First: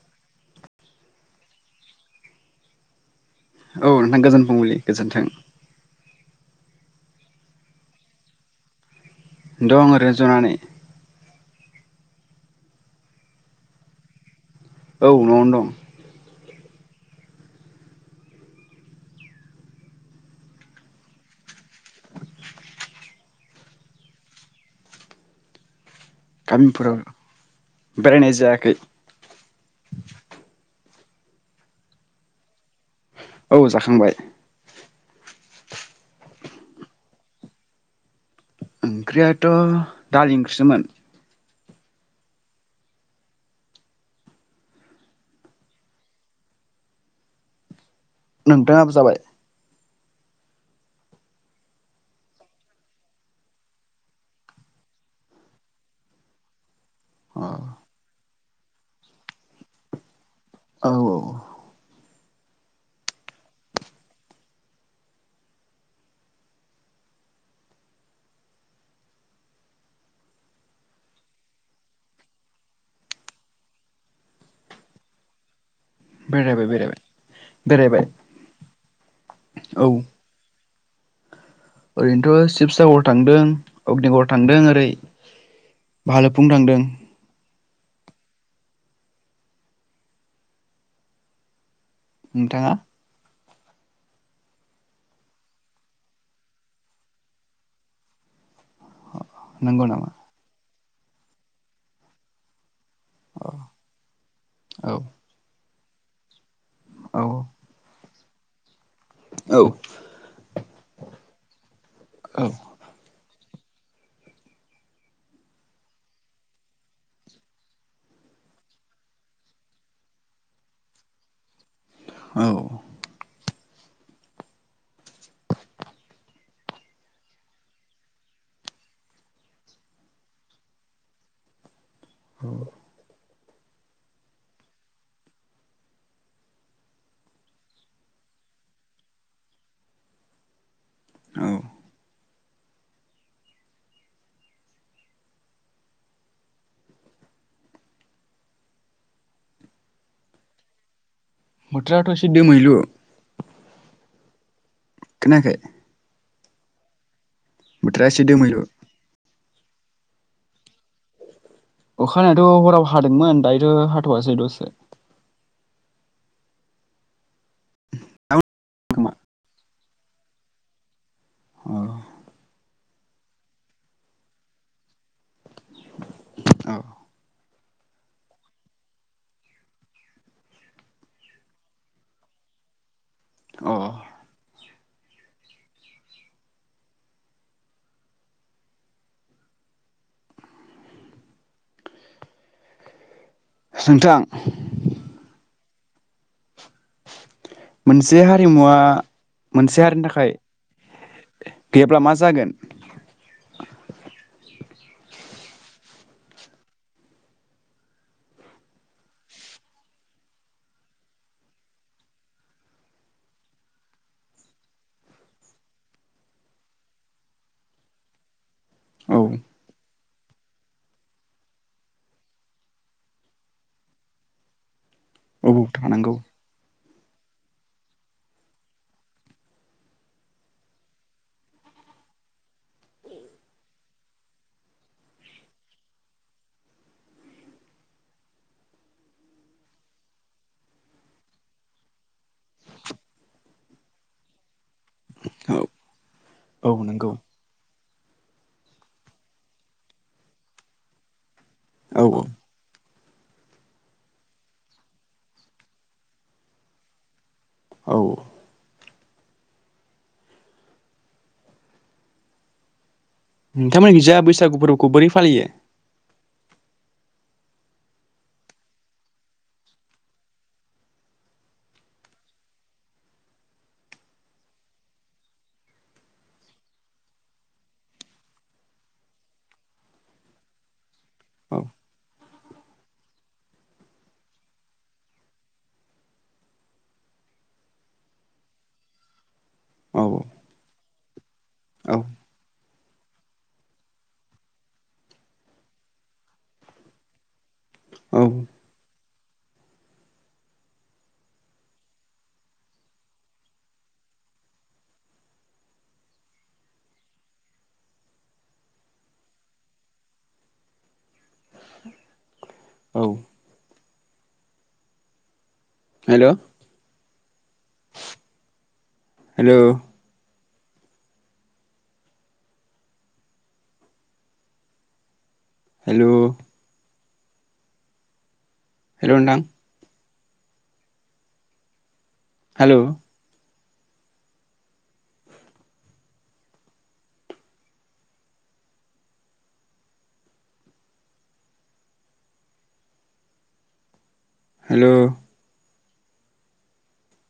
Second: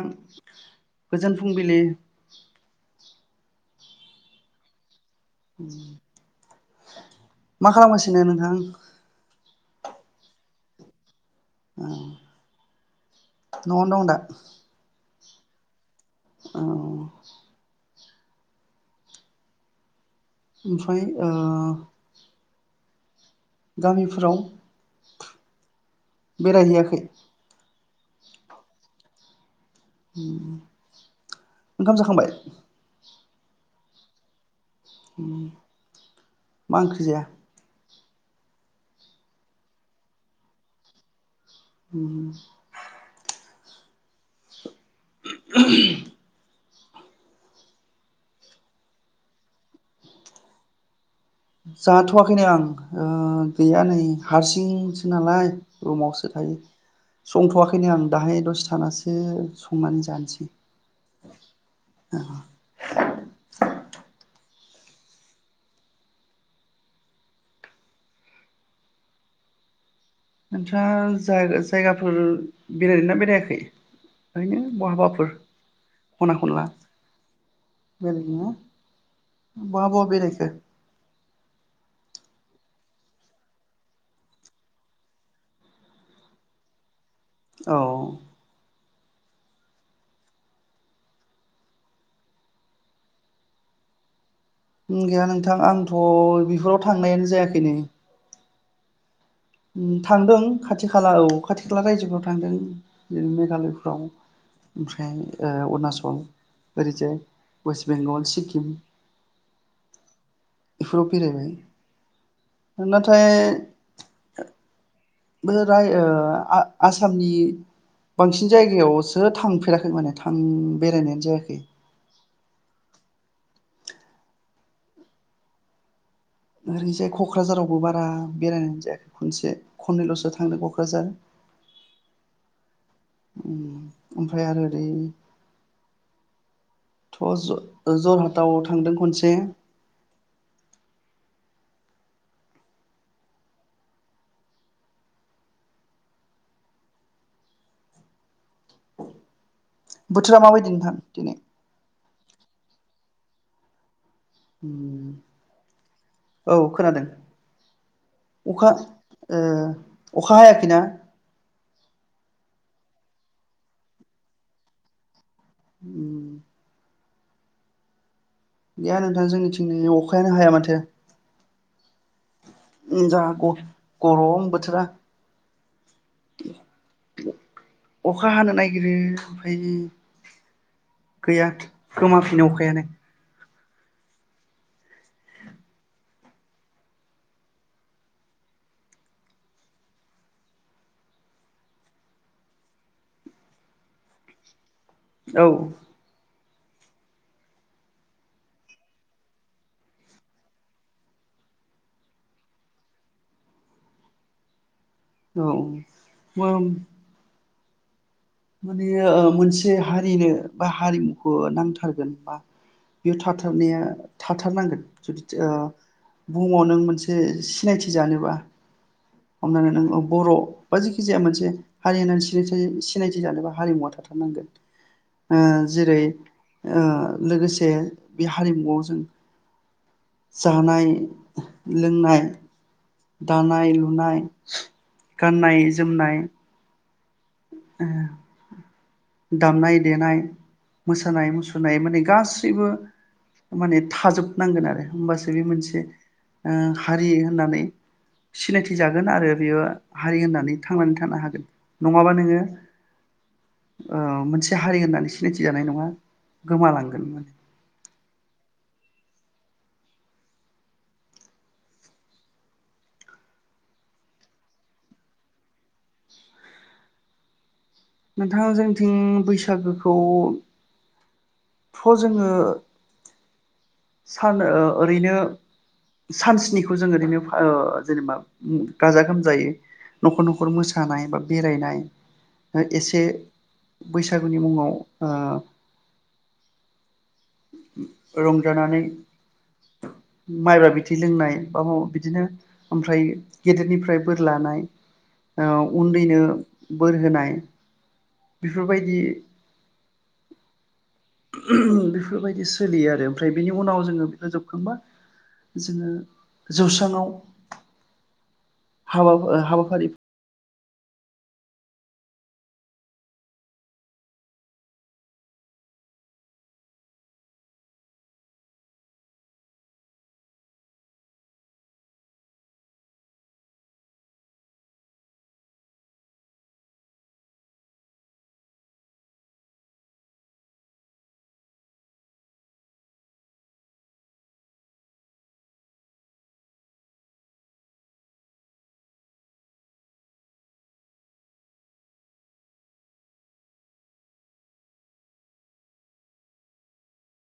नोंथां गोजोन फुंबिलि। औ नोंथां गोजोन फुंबिलि। गोजोन्थों। [inaudible] मा खालामासिनो नोंथां? दं ओरैनो जनानानै [inaudible] नआवनो दंङ दा औ नआवनो दं। औ। ओमफ्राय ओ गामिफोराव गामिफोराव बेरायहैयाखै बेरायनाय जायाखै। [inaudible] ओंखाम जाखांबाय‌ औ जाखांबाय। ओम मा ओंख्रि जाया? ओंख्रियाथ दालि ओंख्रिसोमोन। उम [inaudible] नोंथाङाबो जाबाय? जाथवाखैनो आं ओ गैया नै हारसिंसो नालाय रुमावसो थायो। औ संथवाखैनो आं दाहाय दसथानासो संनानै जानोसै औ औ। [inaudible] नोंथां जाय-जायगाफोर बेरायदों ना बेरायाखै ओरैनो बहाबाफोर? खना खनला बेरायबाय बेरायबाय बेरायबाय। बेरायदोंना औ बहा बहा बेरायखो? ओरैनोथ शिबसागर थांदों अग्निगर थांदों ओरै भालुकफुं थांदों। औ। नोंथाङा गैया नोंथां आंथ बेफोराव थांनायानो जायाखैनो। नंगौ ओम नामा थांदों खाथि खाला औ खाथि खाला रायजोफोराव थांदों। औ मेघालयफ्राव औ ओमफ्राय ओ उरनाचल [inaudible] ओरैजाय औ वेस्ट बेंगल सिक्किम औ। बेफोराव बेरायबाय। नथाय [unintelligible] बोराय ओ आ आसामनि बांसिन जायगायावसो थांफेराखै माने थां बेरायनायानो जायाखै औ ओरैजाय क'क्राझारावबो बारा बेरायनायानो जायाखै खनसे खननैल'सो थांदों क'क्राझार। औ उम ओमफ्राय आरो ओरै थ ज जरहाटाव थांदों खनसे औ बोथोरा माबायदि नोंथां दिनै बोथोराथ' ऐसे दोमैलु खोनायाखै औ खोनादों। बोथोरा ऐसे दोमैलु अखा ओ अखा हायाखैना? अखा हानायाथ' हराव हादोंमोन दायोथ' हाथ'वासै दसे उम [inaudible] गैया नोंथां जोंनिथिं नै अखायानो हाया माथो औ जा ग-गरम बोथोरा अखा हानो नागिरो ओमफाय गैया गोमाफिनो अखायानो। औ सुथां औ मोनसे हारिमुवा मोनसे हारिनि थाखाय गैयाब्ला मा जागोन। औ मोम माने ओ मोनसे हारिनो बा हारिमुखौ नांथारगोन बा बेयाव थाथारनाया थाथारनांगोन जुदि ओ बुहुमाव नों मोनसे सिनायथि जानोबा औ हमनानै नों ओ बर' बा जेखि जाया मोनसे हारि होननानै सिनायथि सि सिनायथि जानोबा हारिमुआ थाथारनांगोन ओ औ जेरै थानांगौ ओ लोगोसे बे हारिमुआव जों जानाय लोंनाय दानाय लुनाय गाननाय जोमनाय ओ दामनाय देनाय मोसानाय मुसुरनाय माने गासैबो माने थाजोबनांगोन आरो होमबासो बे औ मोनसे ओ औ हारि नंगौ होननानै सिनायथि जागोन आरो बेयो हारि होननानै थांनानै थानो हागोन औ नङाबा औ नोङो ओ मोनसे हारि होननानै सिनायथि जानाय नङा गोमालांगोन माने औ नोंथांमोनखिजा बैसागु फोरबोखौ बोरै फालियो? नोंथां जोंनिथिं बैसागोखौ थ' जोङो सान ओ ओरैनो सानस्निखौ जों ओरैनो ओ जेनेबा उम गाजा गोमजायै न'खर न'खर मोसानाय बा औ बेरायनाय एसे बैसागुनि मुङाव ओ रं जानानै औ माइब्रा बिथै लोंनाय बा औ बिदिनो ओमफ्राय गेदेरनिफ्राय बोर लानाय ओ उन्दैनो बोर होनाय औ बेफोरबायदि उम बेफोरबायदि सोलियो आरो। ओमफ्राय बिनि उनाव जोङो बे खो जोबखांबा जोङो जौसांआव हाबा ओ हाबाफारि औ हेल' हेलौ हेल' हेल' नोंथां हेलौ हेल'